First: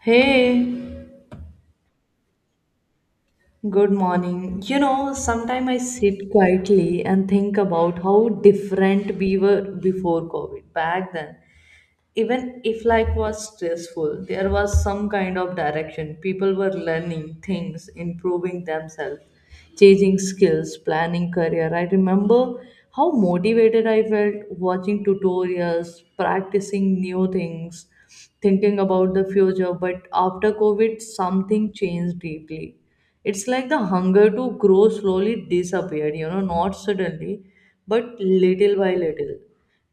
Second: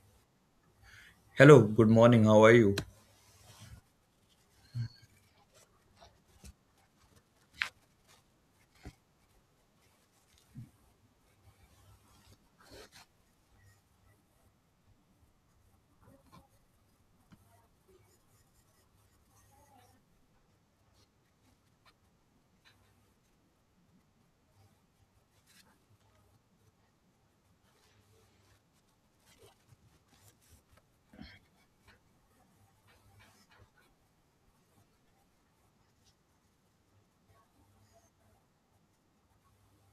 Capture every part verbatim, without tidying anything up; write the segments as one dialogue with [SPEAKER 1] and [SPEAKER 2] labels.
[SPEAKER 1] Hey,
[SPEAKER 2] Hello, good morning, how are you?
[SPEAKER 1] good morning. You know, sometimes I sit quietly and think about how different we were before COVID back then. Even if life was stressful, there was some kind of direction. People were learning things, improving themselves, changing skills, planning career. I remember how motivated I felt watching tutorials, practicing new things, thinking about the future. But after COVID, something changed deeply. It's like the hunger to grow slowly disappeared, you know, not suddenly, but little by little.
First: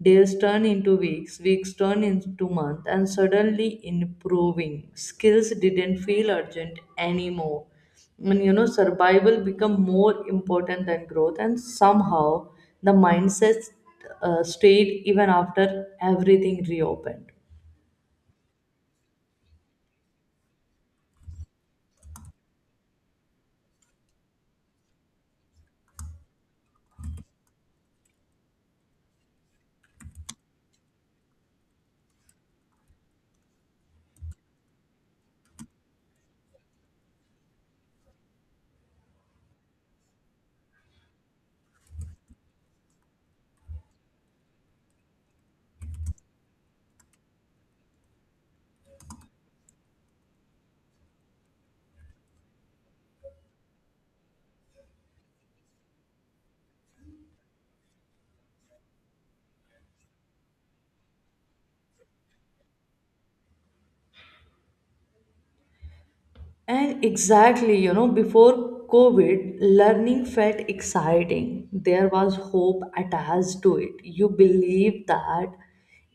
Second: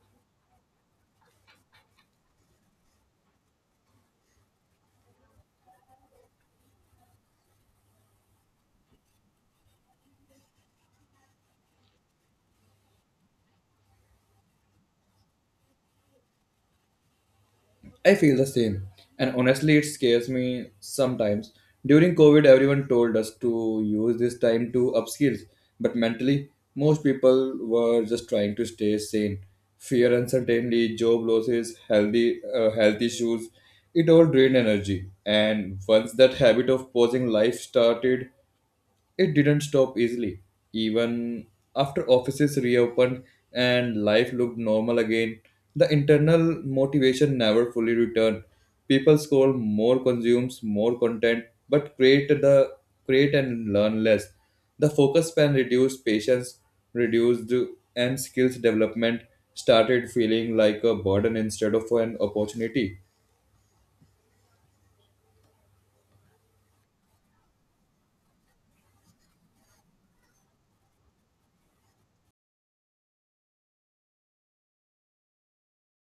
[SPEAKER 1] Days turn into weeks, weeks turn into months, and suddenly improving. Skills didn't feel urgent anymore. And you know, survival become more important than growth, and somehow the mindset uh, stayed even after everything reopened.
[SPEAKER 2] I feel the same. And honestly, it scares me sometimes. During COVID, everyone told us to use this time to upskill, but mentally, most people were just trying to stay sane. Fear, uncertainty, job losses, healthy uh, health issues, it all drained energy. And once that habit of pausing life started, it didn't stop easily. Even after offices reopened and life looked normal again, the internal motivation never fully returned. People scroll more, consumes more content, but create the create and learn less. The focus span reduced, patience reduced, and skills development started feeling like a burden instead of an opportunity.
[SPEAKER 1] And exactly, you know, before COVID, learning felt exciting. There was hope attached to it. You believed that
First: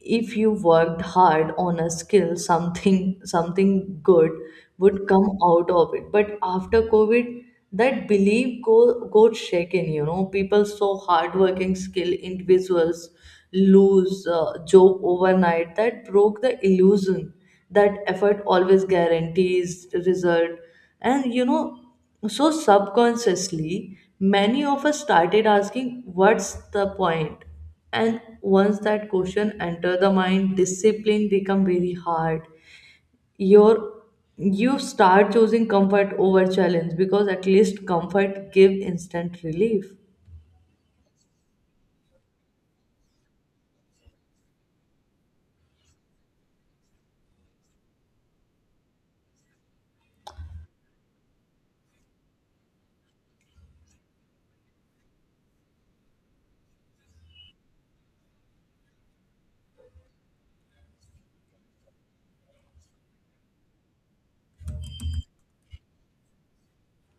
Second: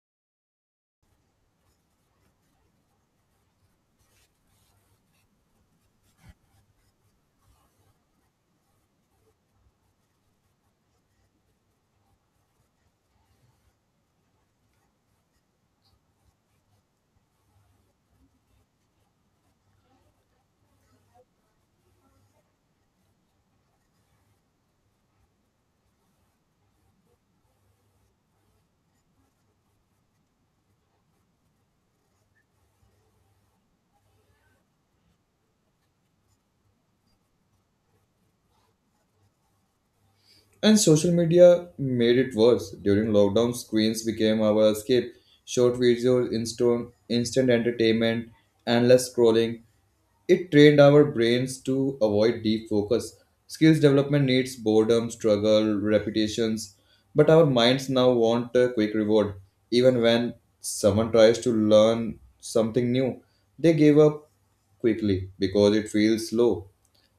[SPEAKER 1] if you worked hard on a skill, something something good would come out of it. But after COVID, that belief go got shaken, you know. People saw hardworking skill individuals lose uh, joke overnight that broke the illusion that effort always guarantees result, and you know so subconsciously many of us started asking what's the point. And once that question enter the mind, discipline become very hard. Your you start choosing comfort over challenge because at least comfort give instant relief.
[SPEAKER 2] And social media made it worse. During lockdown, screens became our escape. Short videos, instant, instant entertainment, endless scrolling. It trained our brains to avoid deep focus. Skills development needs boredom, struggle, repetitions. But our minds now want a quick reward. Even when someone tries to learn something new, they give up quickly because it feels slow.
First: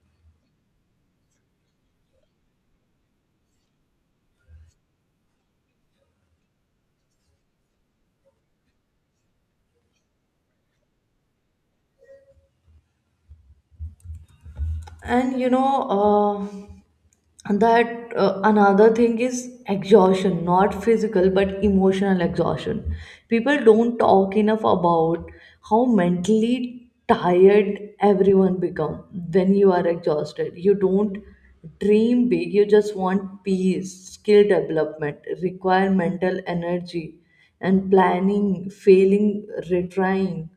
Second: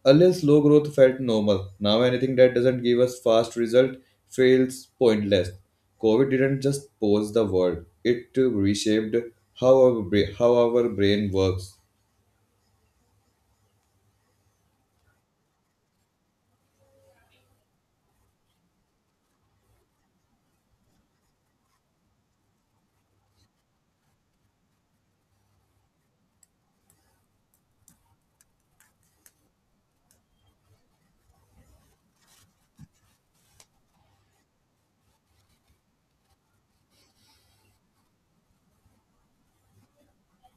[SPEAKER 2] Earlier, slow growth felt normal. Now, anything that doesn't give us fast result feels pointless. COVID didn't just pause the world; it uh, reshaped how our bra- how our brain works.
[SPEAKER 1] And you know uh, And that uh, Another thing is exhaustion, not physical but emotional exhaustion. People don't talk enough about how mentally tired everyone become. When you are exhausted, you don't dream big, you just want peace. Skill development, require mental energy and planning, failing, retrying.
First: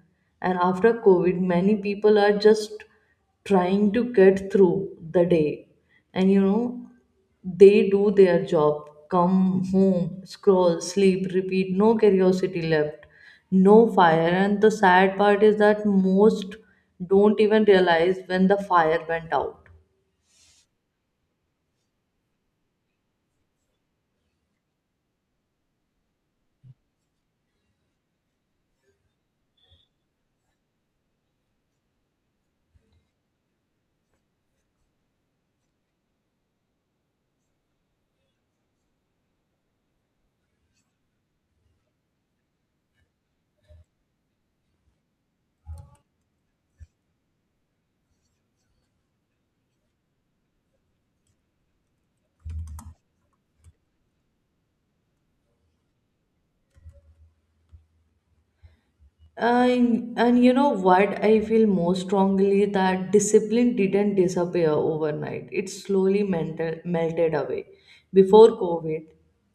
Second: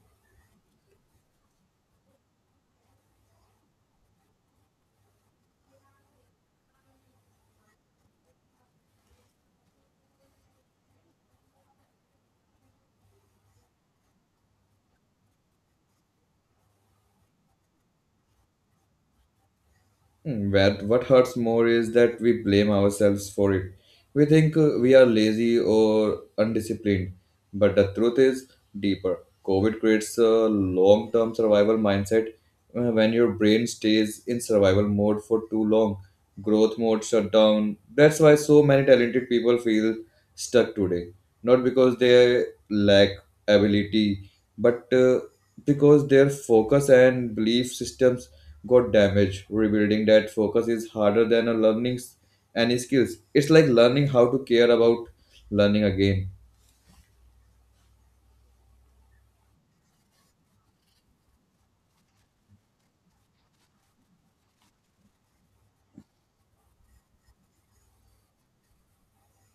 [SPEAKER 1] And after COVID, many people are just trying to get through the day, and you know, they do their job, come home, scroll, sleep, repeat. No curiosity left, no fire, and the sad part is that most don't even realize when the fire went out.
[SPEAKER 2] Hmm, What what hurts more is that we blame ourselves for it. We think uh, we are lazy or undisciplined, but the truth is deeper. COVID creates a long term survival mindset. Uh, When your brain stays in survival mode for too long, growth mode shut down. That's why so many talented people feel stuck today. Not because they lack ability, but uh, because their focus and belief systems got damaged. Rebuilding that focus is harder than a learning s- any skills. It's like learning how to care about learning again.
[SPEAKER 1] And, and you know what? I feel most strongly that discipline didn't disappear overnight. It slowly mental, melted away. Before COVID,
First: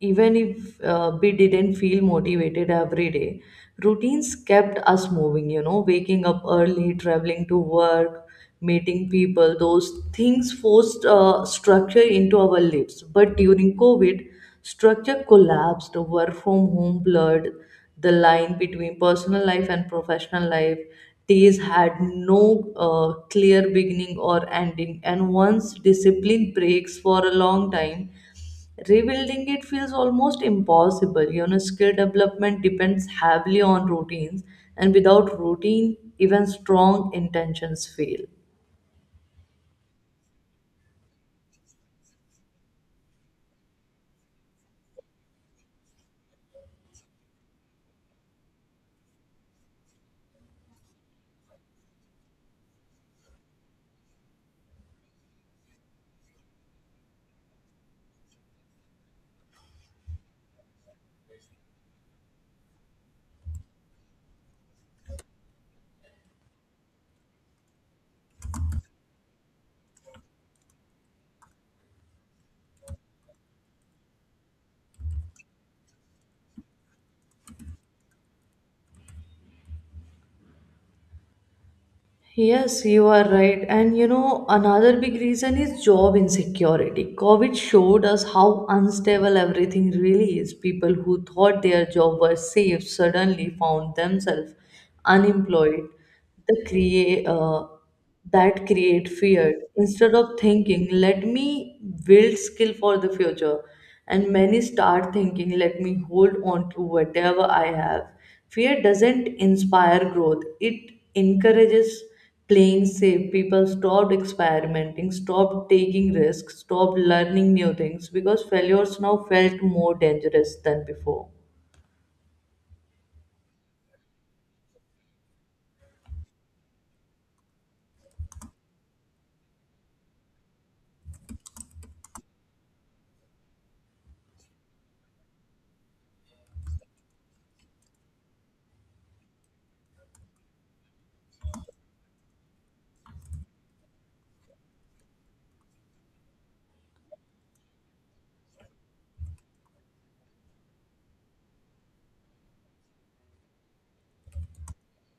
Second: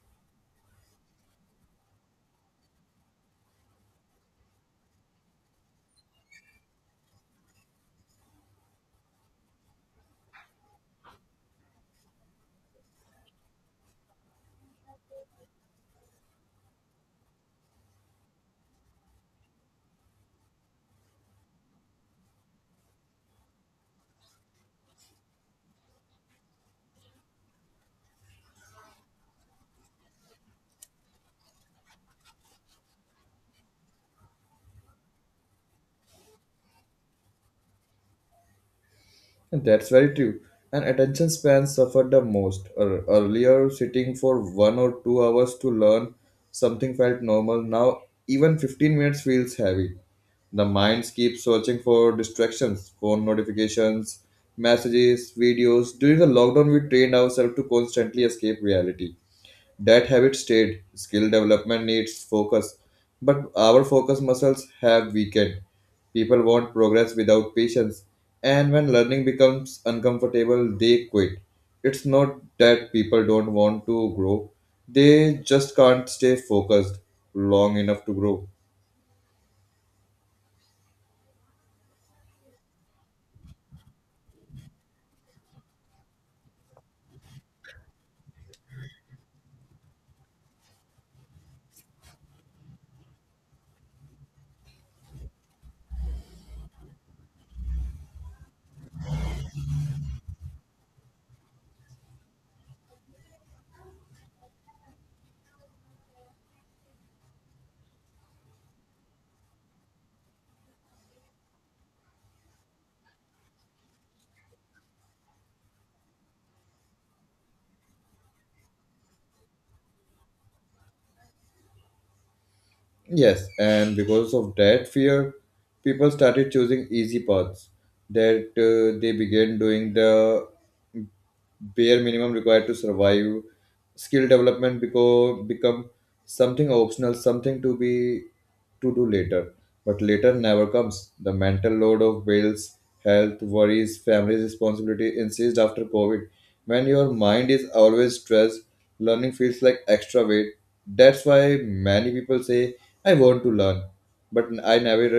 [SPEAKER 1] even if uh, we didn't feel motivated every day, routines kept us moving, you know, waking up early, traveling to work, meeting people. Those things forced uh, structure into our lives. But during COVID, structure collapsed. Work from home blurred the line between personal life and professional life. Days had no uh, clear beginning or ending, and once discipline breaks for a long time, rebuilding it feels almost impossible. You know, skill development depends heavily on routines, and without routine, even strong intentions fail.
[SPEAKER 2] That's very true. And attention span suffered the most. Ear- Earlier, sitting for one or two hours to learn something felt normal. Now, even fifteen minutes feels heavy. The minds keep searching for distractions, phone notifications, messages, videos. During the lockdown, we trained ourselves to constantly escape reality. That habit stayed. Skill development needs focus, but our focus muscles have weakened. People want progress without patience, and when learning becomes uncomfortable, they quit. It's not that people don't want to grow, they just can't stay focused long enough to grow.
[SPEAKER 1] Yes, you are right. And you know, another big reason is job insecurity. COVID showed us how unstable everything really is. People who thought their job was safe suddenly found themselves unemployed. The create, uh, that create fear. Instead of thinking, let me build skill for the future, and many start thinking, let me hold on to whatever I have. Fear doesn't inspire growth, it encourages playing safe. People stopped experimenting, stopped taking risks, stopped learning new things because failures now felt more dangerous than before.
[SPEAKER 2] Yes, and because of that fear, people started choosing easy paths that uh, they began doing the bare minimum required to survive. Skill development beco- become something optional, something to be to do later, but later never comes. The mental load of bills, health worries, family's responsibility insist after COVID. When your mind is always stressed, learning feels like extra weight. That's why many people say I want to learn, but I never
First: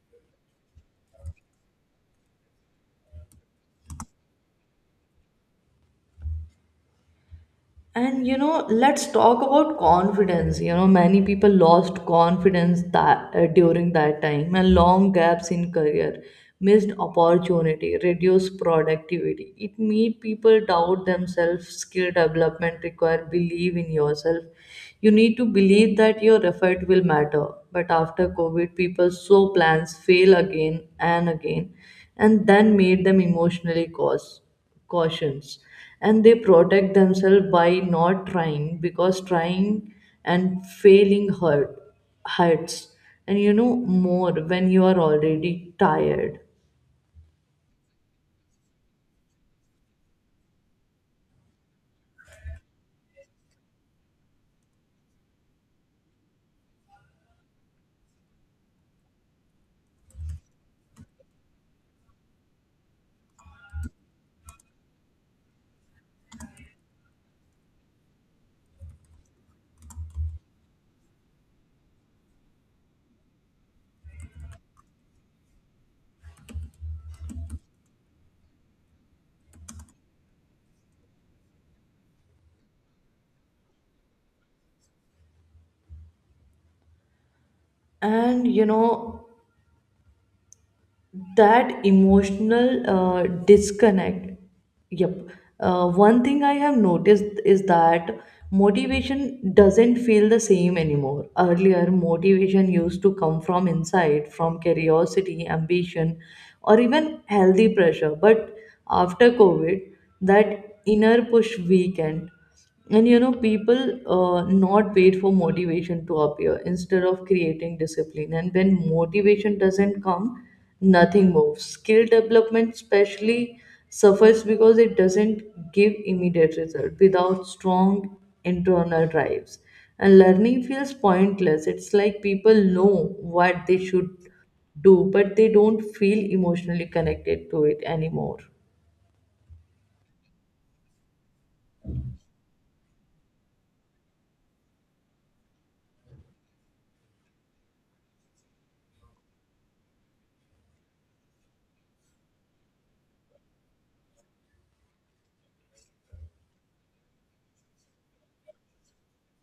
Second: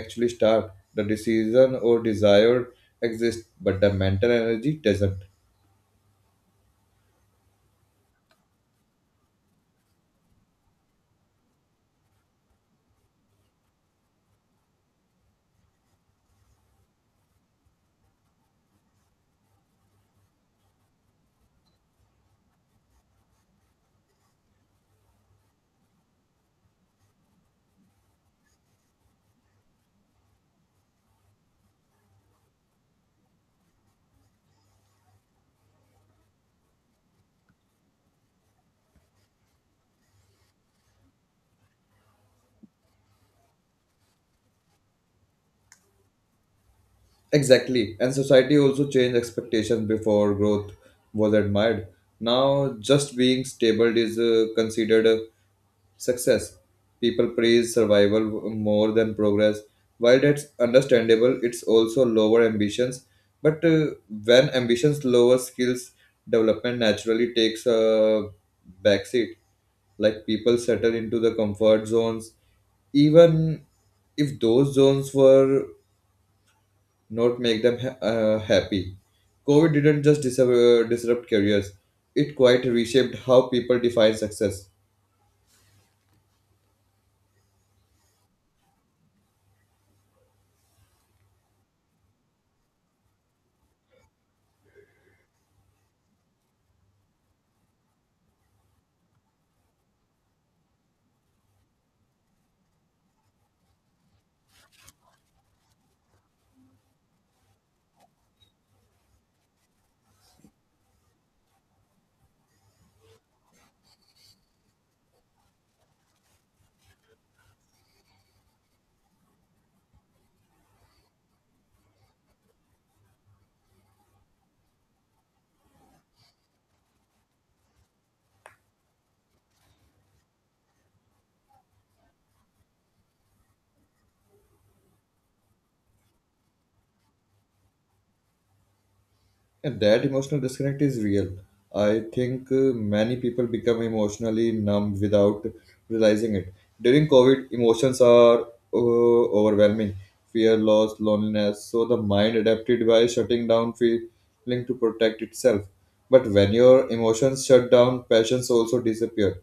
[SPEAKER 2] actually start. The decision or desire exists, but the mental energy doesn't.
[SPEAKER 1] And you know, let's talk about confidence. You know, many people lost confidence that uh, during that time, and long gaps in career, missed opportunity, reduced productivity. It made people doubt themselves. Skill development require believe in yourself. You need to believe that your effort will matter. But after COVID, people saw plans fail again and again, and then made them emotionally cause cautions, and they protect themselves by not trying, because trying and failing hurt hurts, and you know, more when you are already tired.
[SPEAKER 2] Exactly. And society also changed expectations before growth was admired. Now, just being stable is uh, considered a success. People praise survival more than progress. While that's understandable, it's also lower ambitions. But uh, when ambitions lower, skills development naturally takes a backseat. Like people settle into the comfort zones even if those zones were not make them ha- uh, happy. COVID didn't just dis- uh, disrupt careers, it quite reshaped how people define success.
[SPEAKER 1] And you know, that emotional uh, disconnect, yep, uh, one thing I have noticed is that motivation doesn't feel the same anymore. Earlier motivation used to come from inside, from curiosity, ambition, or even healthy pressure, but after COVID, that inner push weakened. And you know, people uh, not wait for motivation to appear instead of creating discipline. And when motivation doesn't come, nothing moves. Skill development, especially, suffers because it doesn't give immediate result without strong internal drives. And learning feels pointless. It's like people know what they should do, but they don't feel emotionally connected to it anymore.
[SPEAKER 2] And that emotional disconnect is real. I think uh, many people become emotionally numb without realizing it. During COVID, emotions are uh, overwhelming fear, loss, loneliness. So the mind adapted by shutting down feeling to protect itself. But when your emotions shut down, passions also disappear.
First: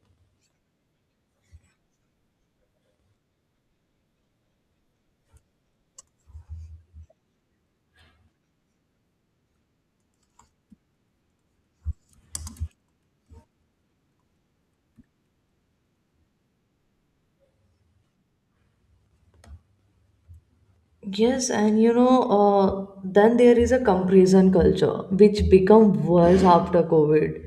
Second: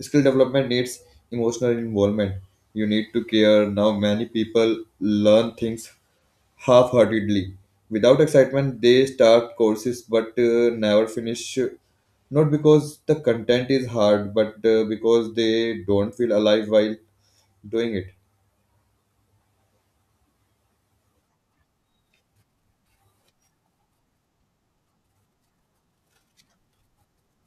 [SPEAKER 2] Skill development needs emotional involvement. You need to care. Now, many people learn things half-heartedly. Without excitement, they start courses but uh, never finish. Not because the content is hard, but uh, because they don't feel alive while doing it.
[SPEAKER 1] Yes, and you know, uh, then there is a comparison culture which become worse after COVID.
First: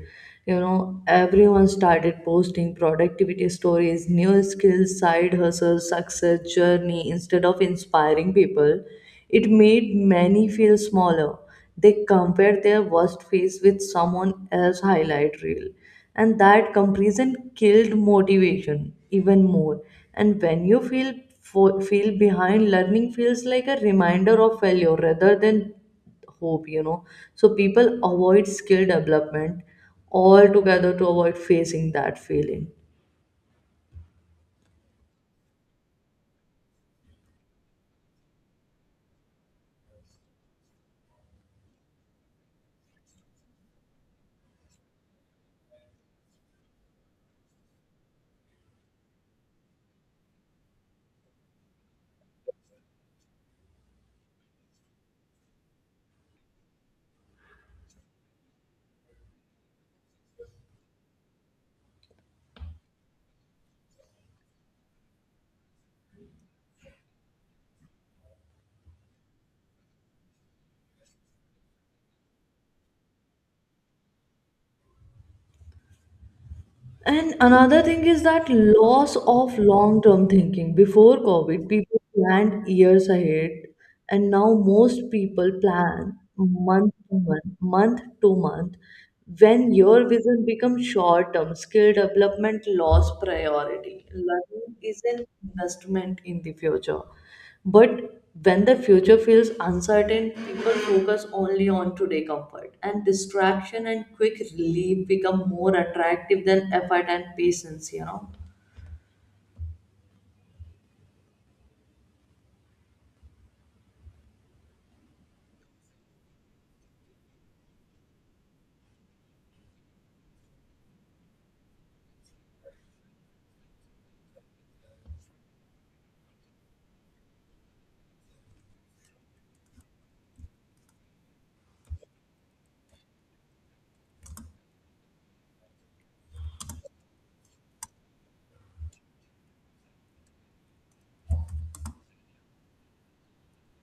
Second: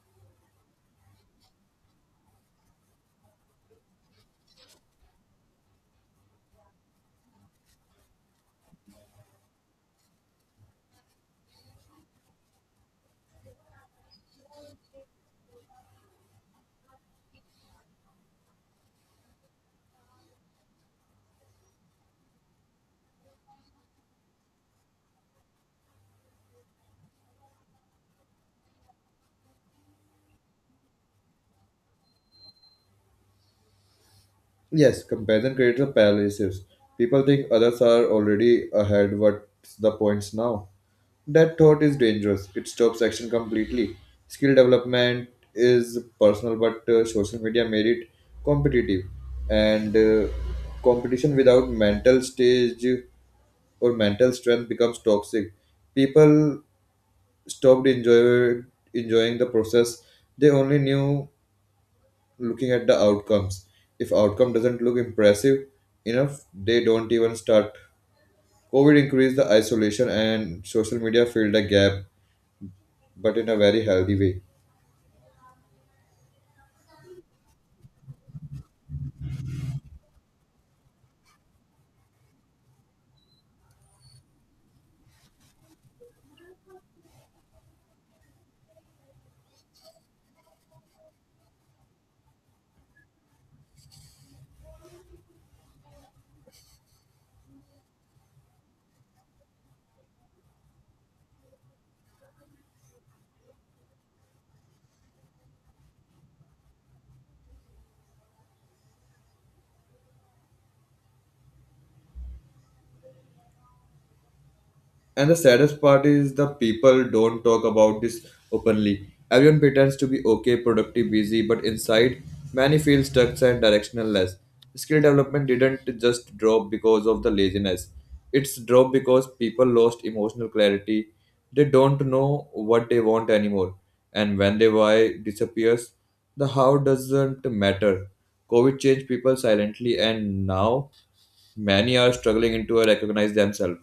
[SPEAKER 1] You know, everyone started posting productivity stories, new skills, side hustle, success journey instead of inspiring people. It made many feel smaller. They compare their worst phase with someone else's highlight reel. And that comparison killed motivation even more. And when you feel fo- feel behind, learning feels like a reminder of failure rather than hope, you know. So people avoid skill development altogether to avoid facing that feeling.
[SPEAKER 2] Yes, comparison creates a paralysis. People think others are already ahead. What's the points now? That thought is dangerous. It stops action completely. Skill development is personal, but uh, social media made it competitive, and uh, competition without mental stage or mental strength becomes toxic. People stopped enjoy, enjoying the process. They only knew looking at the outcomes. If outcome doesn't look impressive enough, they don't even start. COVID increased the isolation and social media filled the gap, but in a very healthy way.
[SPEAKER 1] And another thing is that loss of long term thinking. Before COVID, people planned years ahead, and now most people plan month to month, month to month. When your vision becomes short term, skill development lost priority. Learning is an investment in the future. But when the future feels uncertain, people focus only on today comfort, and distraction and quick relief become more attractive than effort and patience, you know.
[SPEAKER 2] And the saddest part is the people don't talk about this openly. Everyone pretends to be okay, productive, busy, but inside, many feel stuck and directionless. Skill development didn't just drop because of the laziness. It's dropped because people lost emotional clarity. They don't know what they want anymore. And when their why disappears, the how doesn't matter. COVID changed people silently, and now many are struggling to recognize themselves.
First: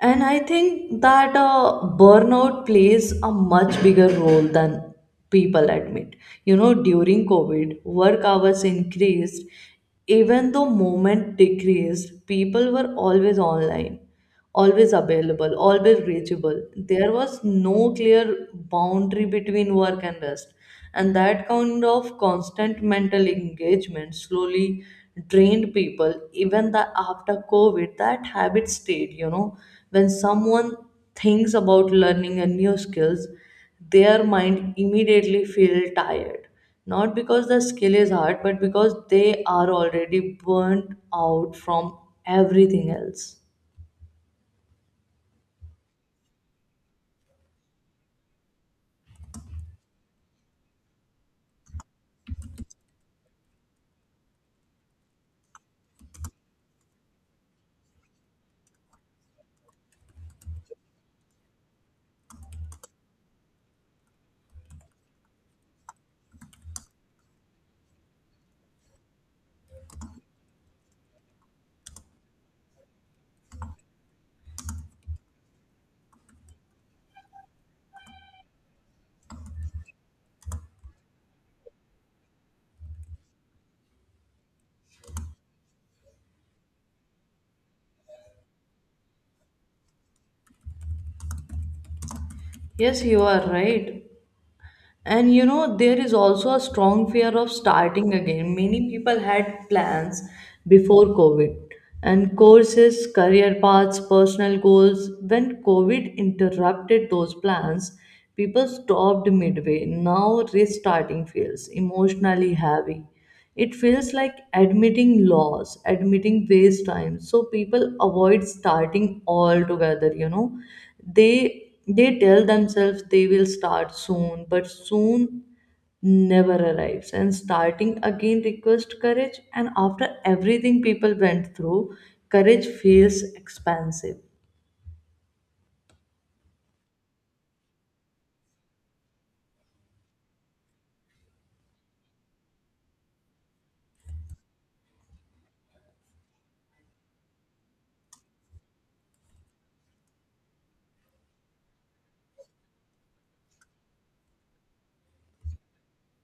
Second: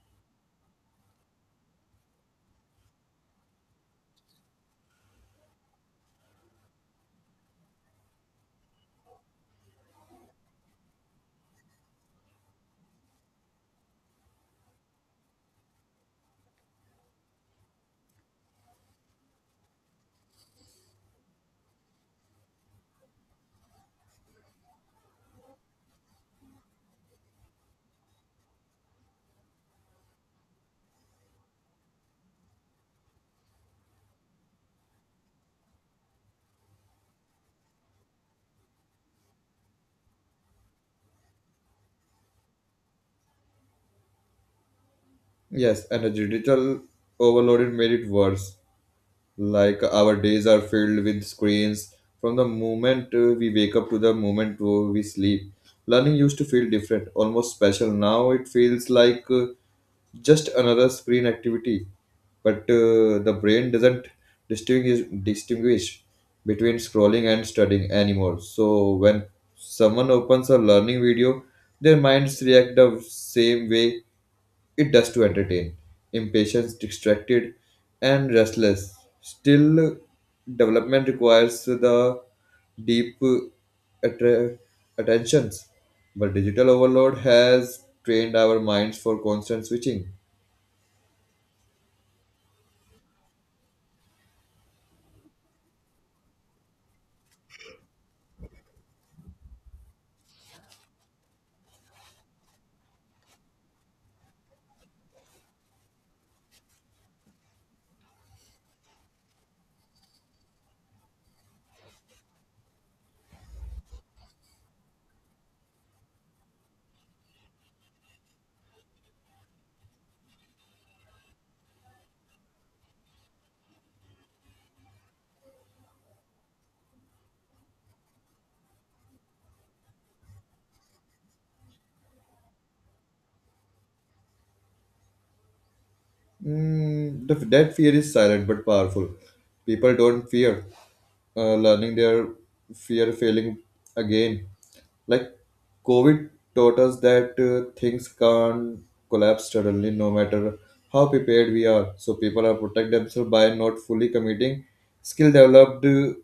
[SPEAKER 1] And I think that uh, burnout plays a much bigger role than people admit. You know, during COVID, work hours increased. Even though movement decreased, people were always online, always available, always reachable. There was no clear boundary between work and rest, and that kind of constant mental engagement slowly drained people. Even that after COVID, that habit stayed, you know. When someone thinks about learning a new skills, their mind immediately feel tired, not because the skill is hard, but because they are already burnt out from everything else.
[SPEAKER 2] Yes, and a digital overloaded made it worse. Like our days are filled with screens from the moment uh, we wake up to the moment uh, we sleep. Learning used to feel different, almost special. Now it feels like uh, just another screen activity, but uh, the brain doesn't distinguish distinguish between scrolling and studying anymore. So when someone opens a learning video, their minds react the same way it does to entertain. Impatience, distracted, and restless. Still, development requires the deep uh, attra- attentions. But digital overload has trained our minds for constant switching.
[SPEAKER 1] Yes, you are right. And you know, there is also a strong fear of starting again. Many people had plans before COVID, and courses, career paths, personal goals. When COVID interrupted those plans, people stopped midway. Now restarting feels emotionally heavy. It feels like admitting loss, admitting waste time. So people avoid starting altogether, you know. They they tell themselves they will start soon, but soon never arrives, and starting again request courage, and after everything people went through, courage feels expensive.
[SPEAKER 2] Mm, the, that fear is silent but powerful. People don't fear uh, learning their fear failing again. Like COVID taught us that uh, things can't collapse suddenly, no matter how prepared we are. So people are protect themselves by not fully committing. Skill developed uh,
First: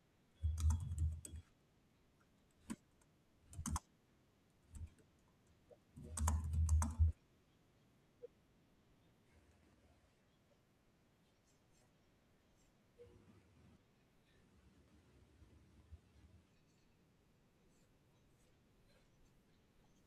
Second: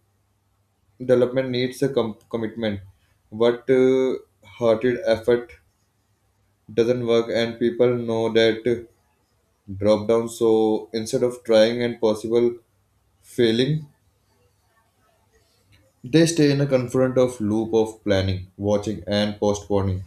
[SPEAKER 2] development needs a com- commitment, but uh, hearted effort doesn't work, and people know that drop down. So instead of trying and possible failing, they stay in a confront of loop of planning, watching, and postponing.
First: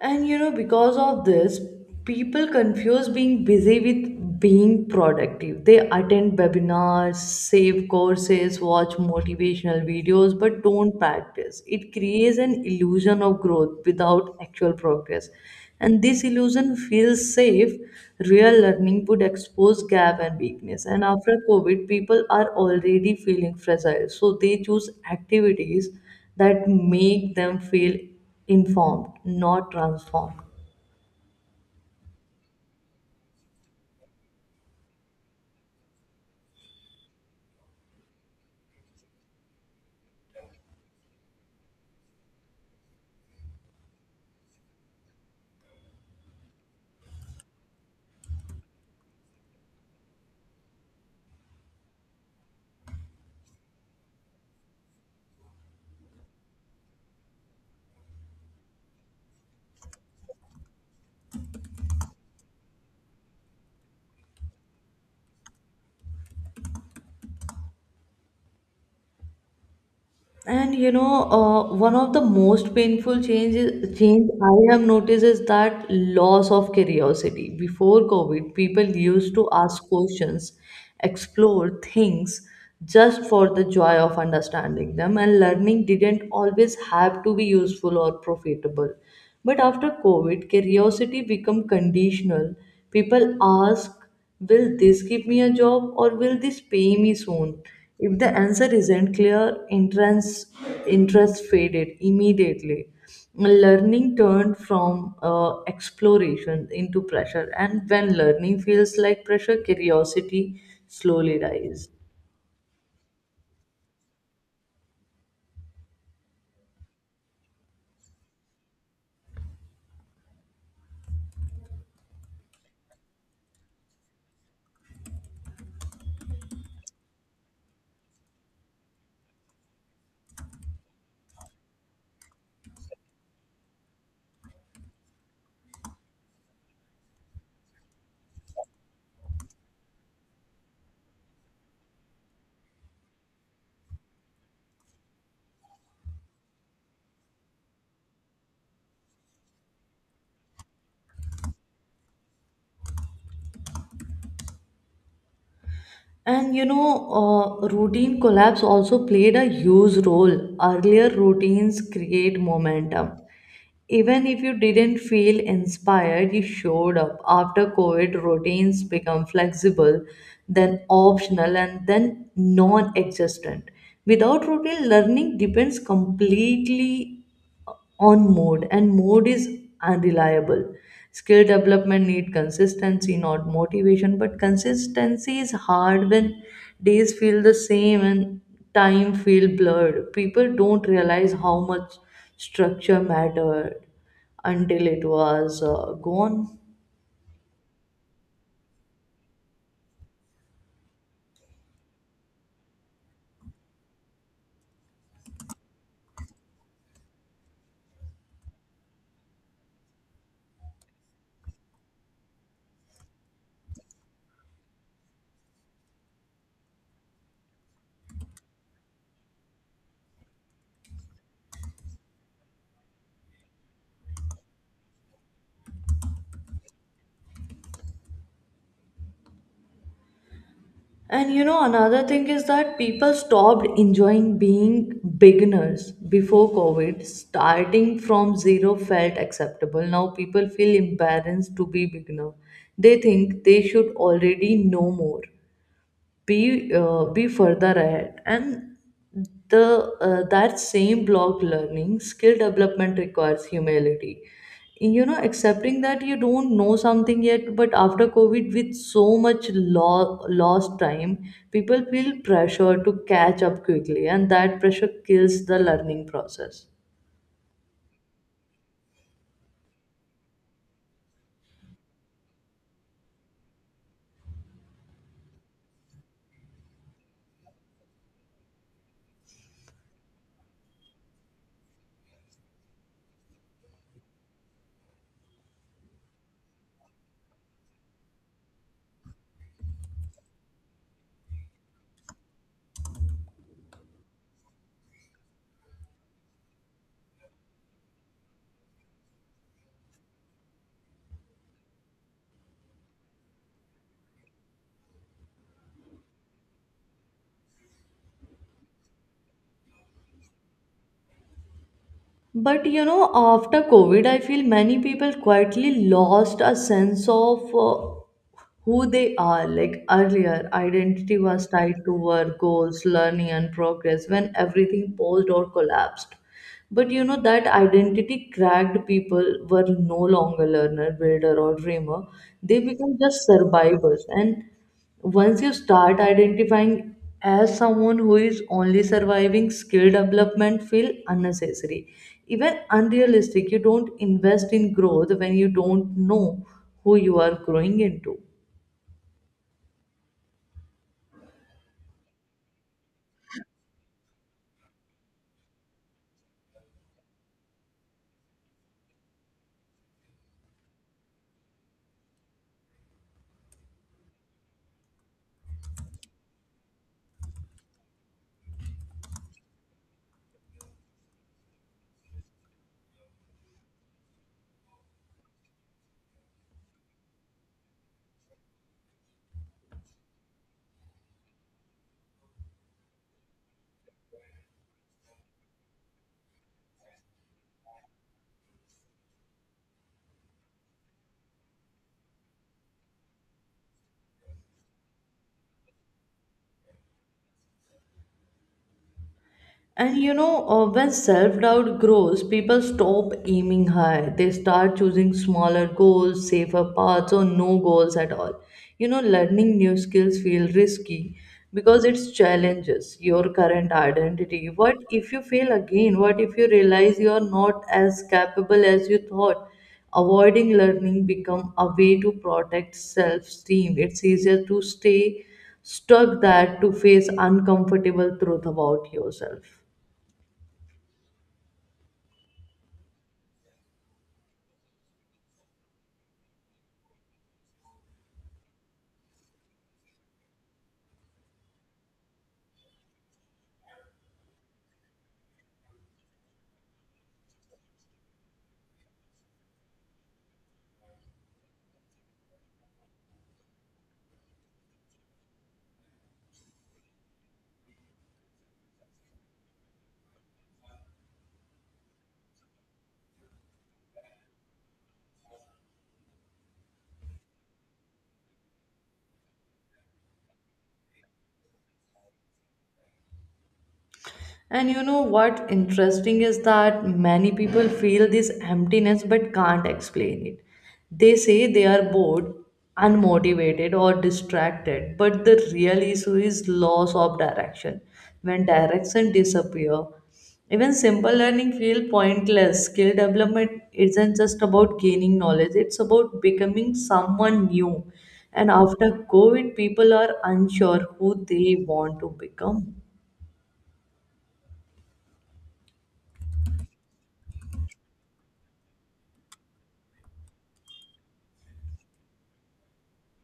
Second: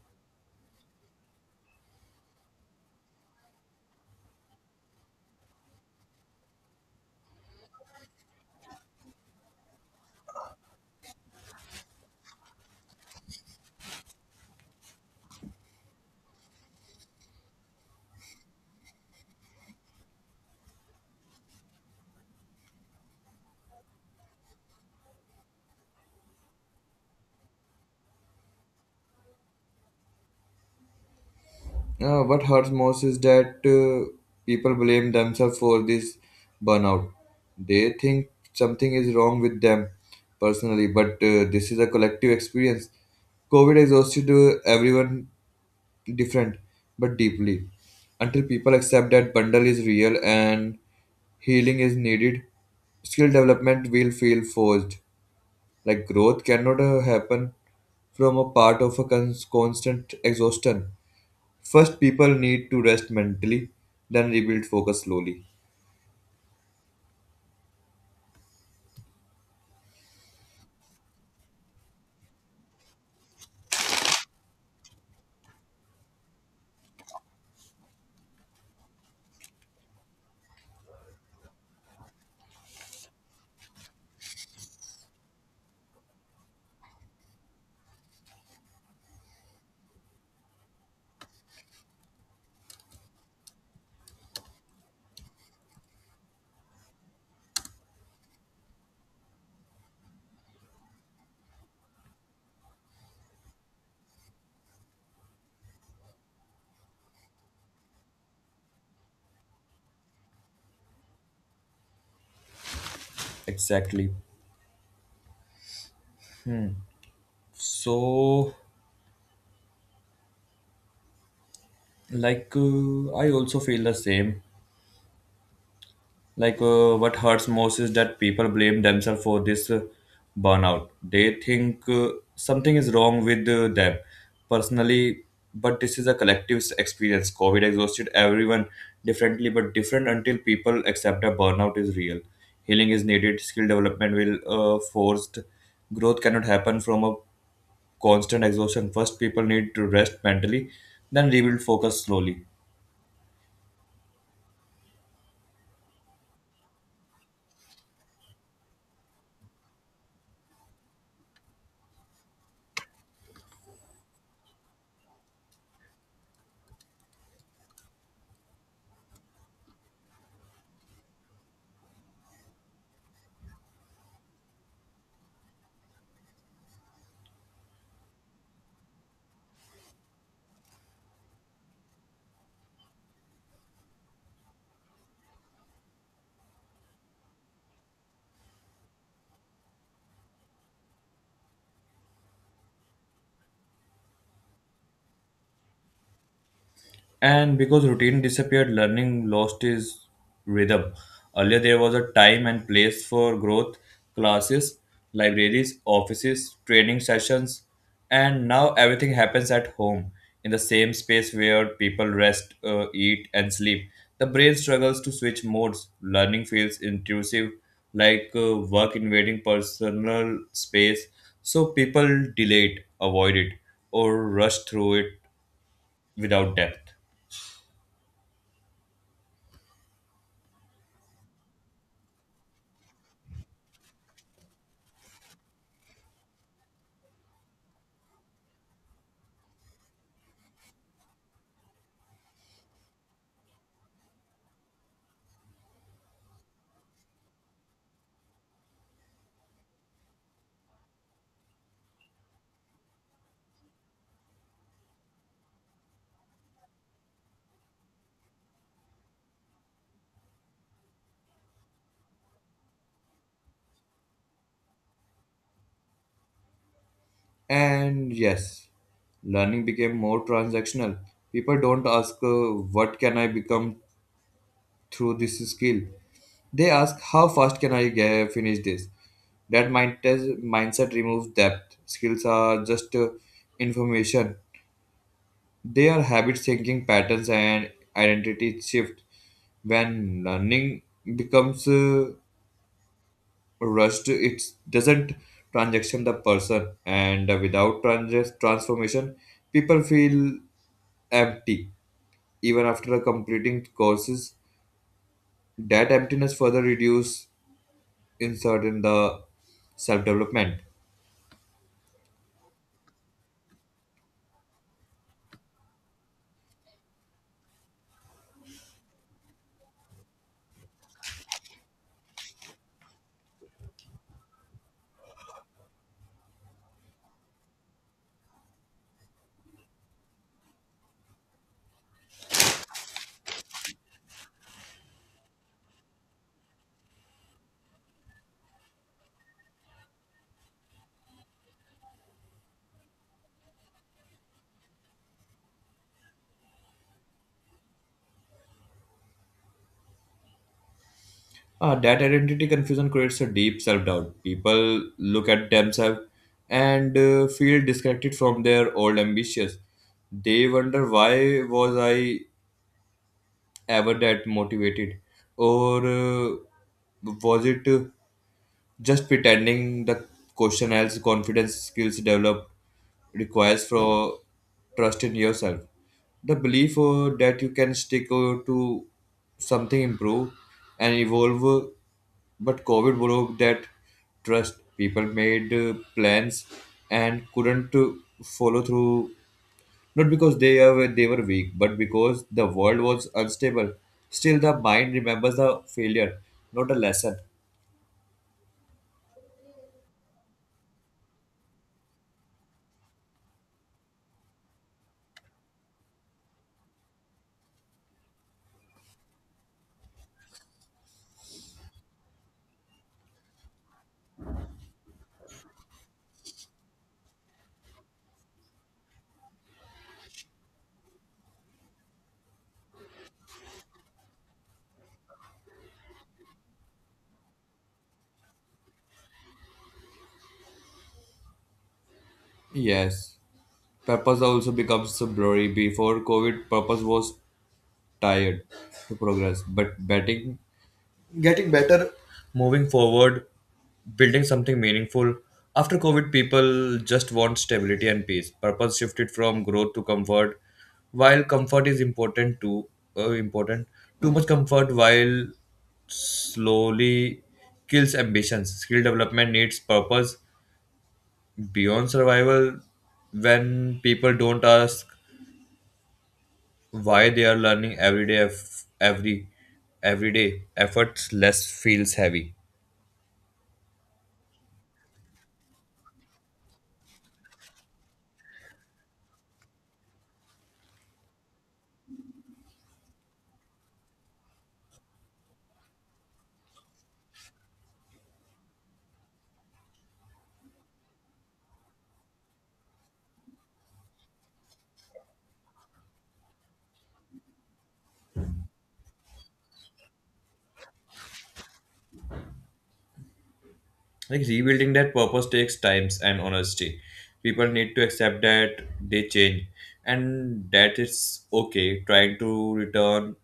[SPEAKER 1] And you know, because of this, people confuse being busy with being productive. They attend webinars, save courses, watch motivational videos, but don't practice. It creates an illusion of growth without actual progress. And this illusion feels safe. Real learning would expose gap and weakness. And after COVID, people are already feeling fragile. So they choose activities that make them feel informed, not transformed.
[SPEAKER 2] Uh, what hurts most is that uh, people blame themselves for this burnout. They think something is wrong with them personally, but uh, this is a collective experience. COVID exhausted uh, everyone different but deeply. Until people accept that bundle is real and healing is needed, skill development will feel forced. Like growth cannot uh, happen from a part of a cons- constant exhaustion. First, people need to rest mentally, then rebuild focus slowly.
[SPEAKER 1] And you know, uh, one of the most painful changes change I have noticed is that loss of curiosity. Before COVID, people used to ask questions, explore things just for the joy of understanding them, and learning didn't always have to be useful or profitable. But after COVID, curiosity become conditional. People ask, will this give me a job, or will this pay me soon? If the answer isn't clear, entrance interest faded immediately. Learning turned from uh, exploration into pressure, and when learning feels like pressure, curiosity slowly dies.
[SPEAKER 2] Exactly. So, like, uh, I also feel the same. Like, uh, what hurts most is that people blame themselves for this uh, burnout. They think uh, something is wrong with uh, them personally, but this is a collective experience. COVID exhausted everyone differently, but different until people accept that burnout is real. Healing is needed, skill development will uh, forced. Growth cannot happen from a constant exhaustion. First, people need to rest mentally, then rebuild focus slowly.
[SPEAKER 1] And you know, uh, routine collapse also played a huge role. Earlier routines create momentum. Even if you didn't feel inspired, you showed up. After COVID, routines become flexible, then optional, and then non existent. Without routine, learning depends completely on mode, and mode is unreliable. Skill development need consistency, not motivation, but consistency is hard when days feel the same and time feel blurred. People don't realize how much structure mattered until it was uh, gone.
[SPEAKER 2] And because routine disappeared, learning lost its rhythm. Earlier, there was a time and place for growth, classes, libraries, offices, training sessions, and now everything happens at home in the same space where people rest, uh, eat, and sleep. The brain struggles to switch modes. Learning feels intrusive, like uh, work invading personal space, so people delay it, avoid it, or rush through it without depth.
[SPEAKER 1] And you know, another thing is that people stopped enjoying being beginners before COVID. Starting from zero felt acceptable. Now people feel embarrassed to be beginner. They think they should already know more, be uh, be further ahead, and the uh, that same block learning skill development requires humility, you know, accepting that you don't know something yet. But after COVID, with so much lo- lost time, people feel pressure to catch up quickly, and that pressure kills the learning process.
[SPEAKER 2] And yes, learning became more transactional. People don't ask, uh, what can I become through this skill? They ask, how fast can I get, finish this? That mind- mindset removes depth. Skills are just uh, information, they are habit thinking patterns and identity shift. When learning becomes uh, Rust it doesn't transaction the person, and without trans- transformation, people feel empty. Even after completing courses, that emptiness further reduce insert in the self development.
[SPEAKER 1] But you know, after COVID, I feel many people quietly lost a sense of uh, who they are. Like earlier, identity was tied to work, goals, learning, and progress when everything paused or collapsed. But you know, that identity cracked. People were no longer learner, builder, or dreamer. They became just survivors. And once you start identifying as someone who is only surviving, skill development feel unnecessary, even unrealistic. You don't invest in growth when you don't know who you are growing into.
[SPEAKER 2] Uh, that identity confusion creates a deep self doubt. People look at themselves and uh, feel disconnected from their old ambitions. They wonder why was I ever that motivated or uh, was it uh, just pretending the question else confidence skills developed requires for trust in yourself, the belief uh, that you can stick uh, to something improve and evolve uh, but COVID broke that trust. People made uh, plans and couldn't uh, follow through, not because they were they were weak, but because the world was unstable. Still, the mind remembers the failure, not a lesson.
[SPEAKER 1] And you know, uh, when self doubt grows, people stop aiming high. They start choosing smaller goals, safer paths, or no goals at all. You know, learning new skills feel risky because it challenges your current identity. What if you fail again? What if you realize you are not as capable as you thought? Avoiding learning become a way to protect self-esteem. It's easier to stay stuck that to face uncomfortable truth about yourself.
[SPEAKER 2] Yes, purpose also becomes blurry. Before COVID, purpose was tired to progress, but betting moving forward, building something meaningful. After COVID, people just want stability and peace. Purpose shifted from growth to comfort. While comfort is important too, uh, important too much comfort while slowly kills ambitions. Skill development needs purpose beyond survival. When people don't ask why they are learning every day, eff- every every day, efforts less feels heavy.
[SPEAKER 1] And you know what interesting is that many people feel this emptiness but can't explain it. They say they are bored, unmotivated, or distracted, but the real issue is loss of direction. When direction disappear, even simple learning feel pointless. Skill development isn't just about gaining knowledge, it's about becoming someone new. And after COVID, people are unsure who they want to become.
[SPEAKER 2] Like rebuilding that purpose takes times and honesty. People need to accept that they change and that it's okay. Trying to return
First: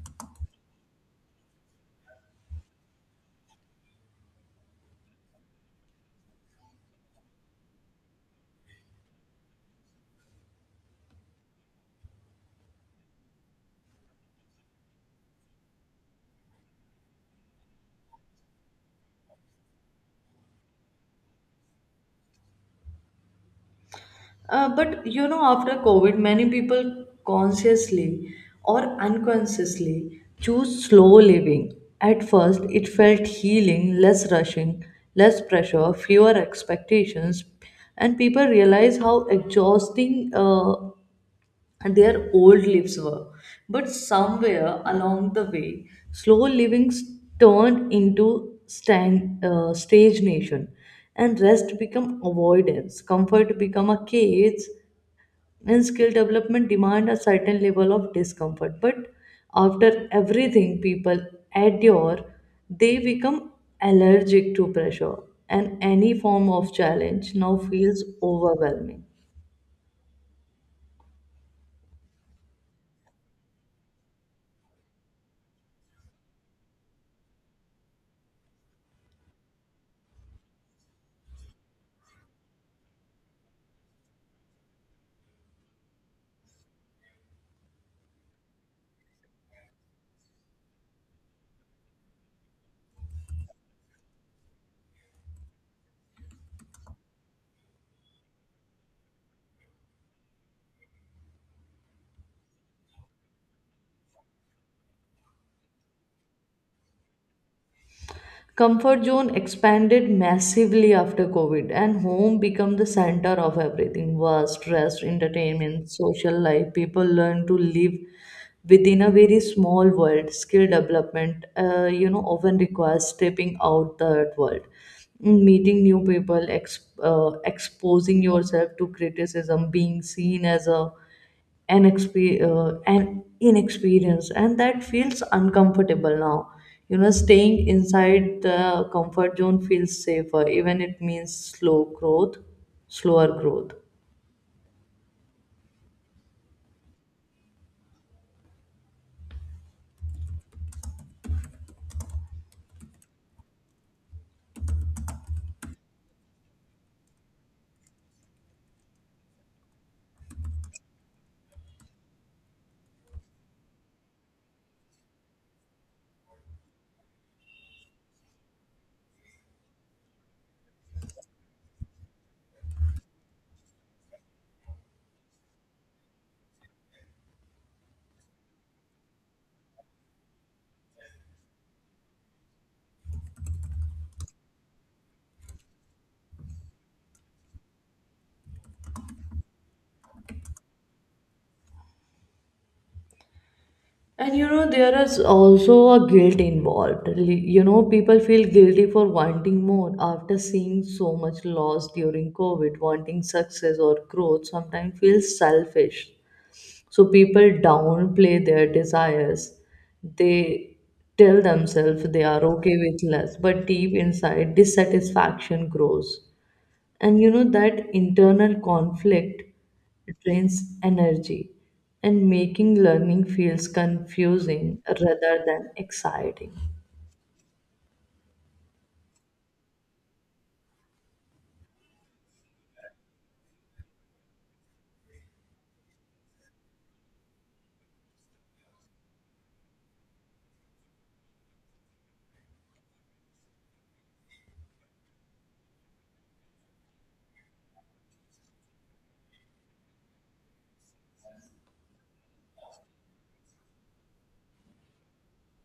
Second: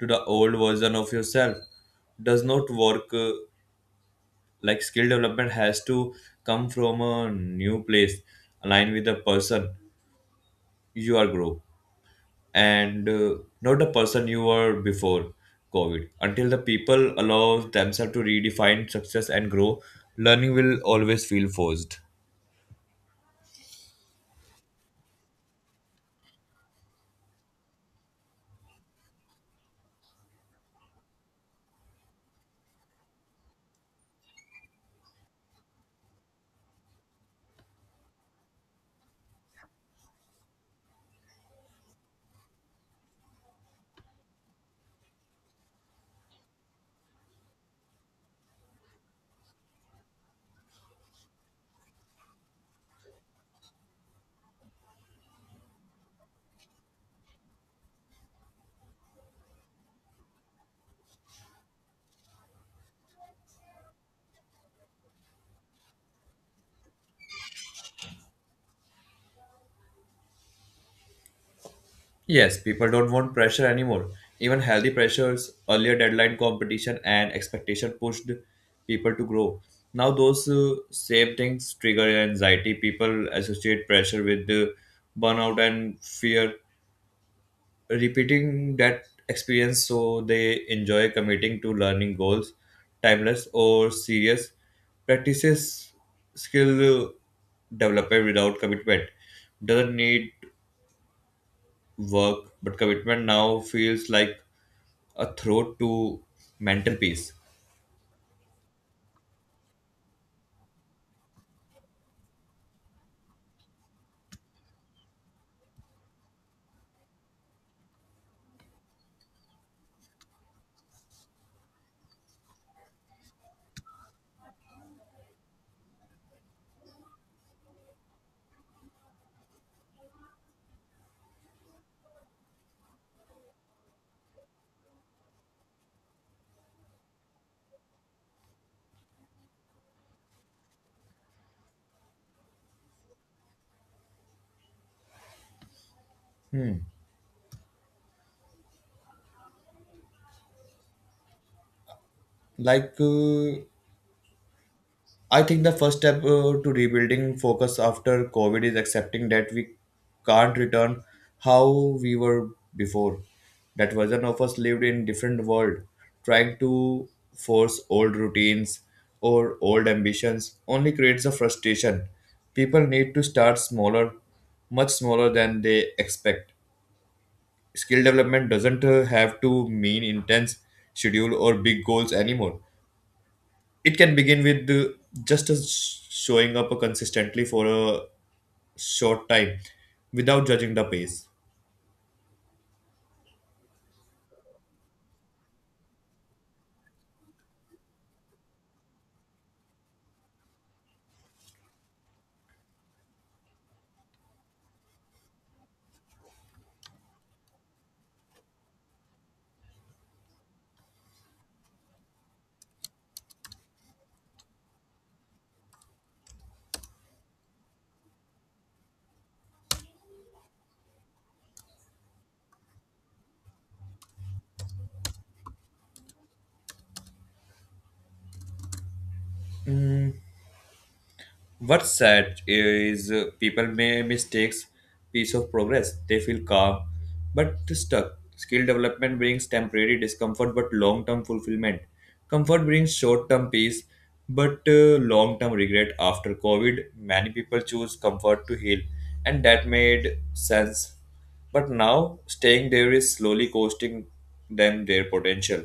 [SPEAKER 2] to the old version of yourself does not work. uh, Like skill development has to come from a new place, aligned with the person you are grow and uh, not the person you were before COVID. Until the people allow themselves to redefine success and grow, learning will always feel forced.
[SPEAKER 1] Uh, but you know, after COVID, many people consciously or unconsciously choose slow living. At first, it felt healing, less rushing, less pressure, fewer expectations, and people realize how exhausting uh, their old lives were. But somewhere along the way, slow living turned into stand, uh, stage nation, and rest become avoidance, comfort become a cage, and skill development demand a certain level of discomfort. But after everything people endure, they become allergic to pressure, and any form of challenge now feels overwhelming.
[SPEAKER 2] Yes, people don't want pressure anymore. Even healthy pressures, earlier deadline competition, and expectation pushed people to grow. Now, those uh, same things trigger anxiety. People associate pressure with uh, burnout and fear, repeating that experience so they enjoy committing to learning goals, timeless or serious practices, skill uh, development without commitment doesn't need work, but commitment now feels like a throat to mental peace.
[SPEAKER 1] Comfort zone expanded massively after COVID, and home became the center of everything: work, stress, entertainment, social life. People learn to live within a very small world. Skill development uh, you know, often requires stepping out that world, meeting new people, exp- uh, exposing yourself to criticism, being seen as a and expe- uh, and inexperience, and that feels uncomfortable now. You know, staying inside the comfort zone feels safer, even it means slow growth slower growth.
[SPEAKER 2] Like, uh, I think the first step uh, to rebuilding focus after COVID is accepting that we can't return how we were before. That version of us lived in different world, trying to force old routines or old ambitions only creates a frustration. People need to start smaller, much smaller than they expect. Skill development doesn't uh, have to mean intense schedule or big goals anymore. It can begin with uh, just as showing up consistently for a short time without judging the pace.
[SPEAKER 1] And you know, there is also a guilt involved. Li- You know, people feel guilty for wanting more after seeing so much loss during COVID. Wanting success or growth sometimes feels selfish. So people downplay their desires. They tell themselves they are okay with less, but deep inside, dissatisfaction grows, and you know, that internal conflict drains energy, and making learning feels confusing rather than exciting.
[SPEAKER 2] What's sad is uh, people may mistakes piece of progress. They feel calm but stuck. Skill development brings temporary discomfort but long-term fulfillment. Comfort brings short-term peace but uh, long-term regret. After COVID, many people choose comfort to heal, and that made sense. But now staying there is slowly costing them their potential.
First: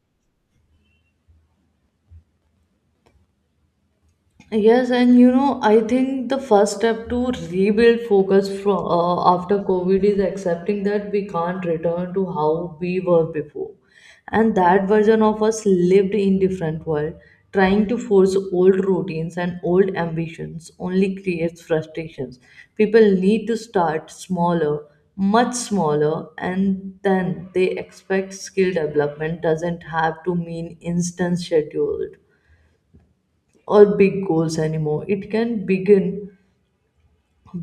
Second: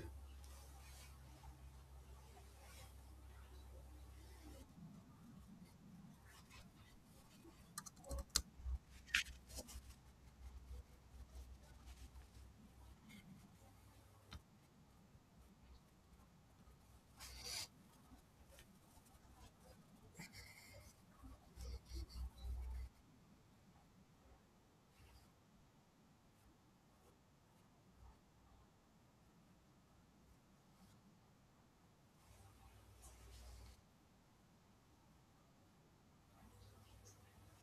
[SPEAKER 1] Yes, and you know, I think the first step to rebuild focus from uh, after COVID is accepting that we can't return to how we were before. And that version of us lived in different world. Trying to force old routines and old ambitions only creates frustrations. People need to start smaller, much smaller, and then they expect skill development doesn't have to mean instant scheduled or big goals anymore. It can begin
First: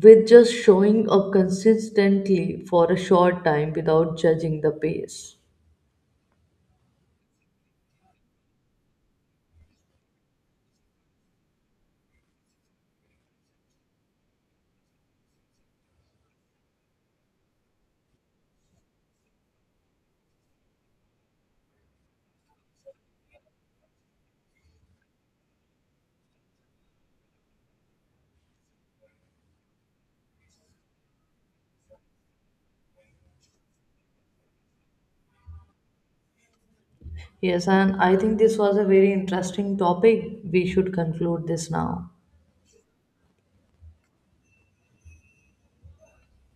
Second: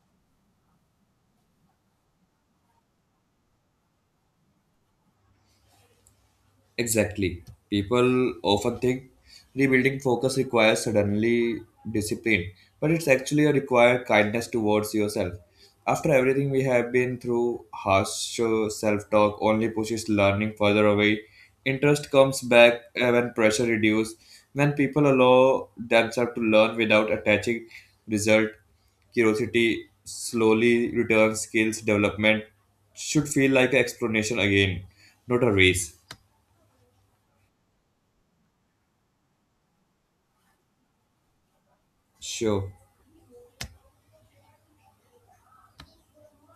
[SPEAKER 1] with just showing up consistently for a short time without judging the pace.
[SPEAKER 2] Exactly. People often think rebuilding focus requires suddenly discipline, but it's actually a required kindness towards yourself. After everything we have been through, harsh self talk only pushes learning further away. Interest comes back uh, when pressure reduces, when people allow themselves to learn without attaching result. Curiosity slowly returns, skills development should feel like an explanation again, not a race.
[SPEAKER 1] Yes, and I think this was a very interesting topic. We should conclude this now.
[SPEAKER 2] Show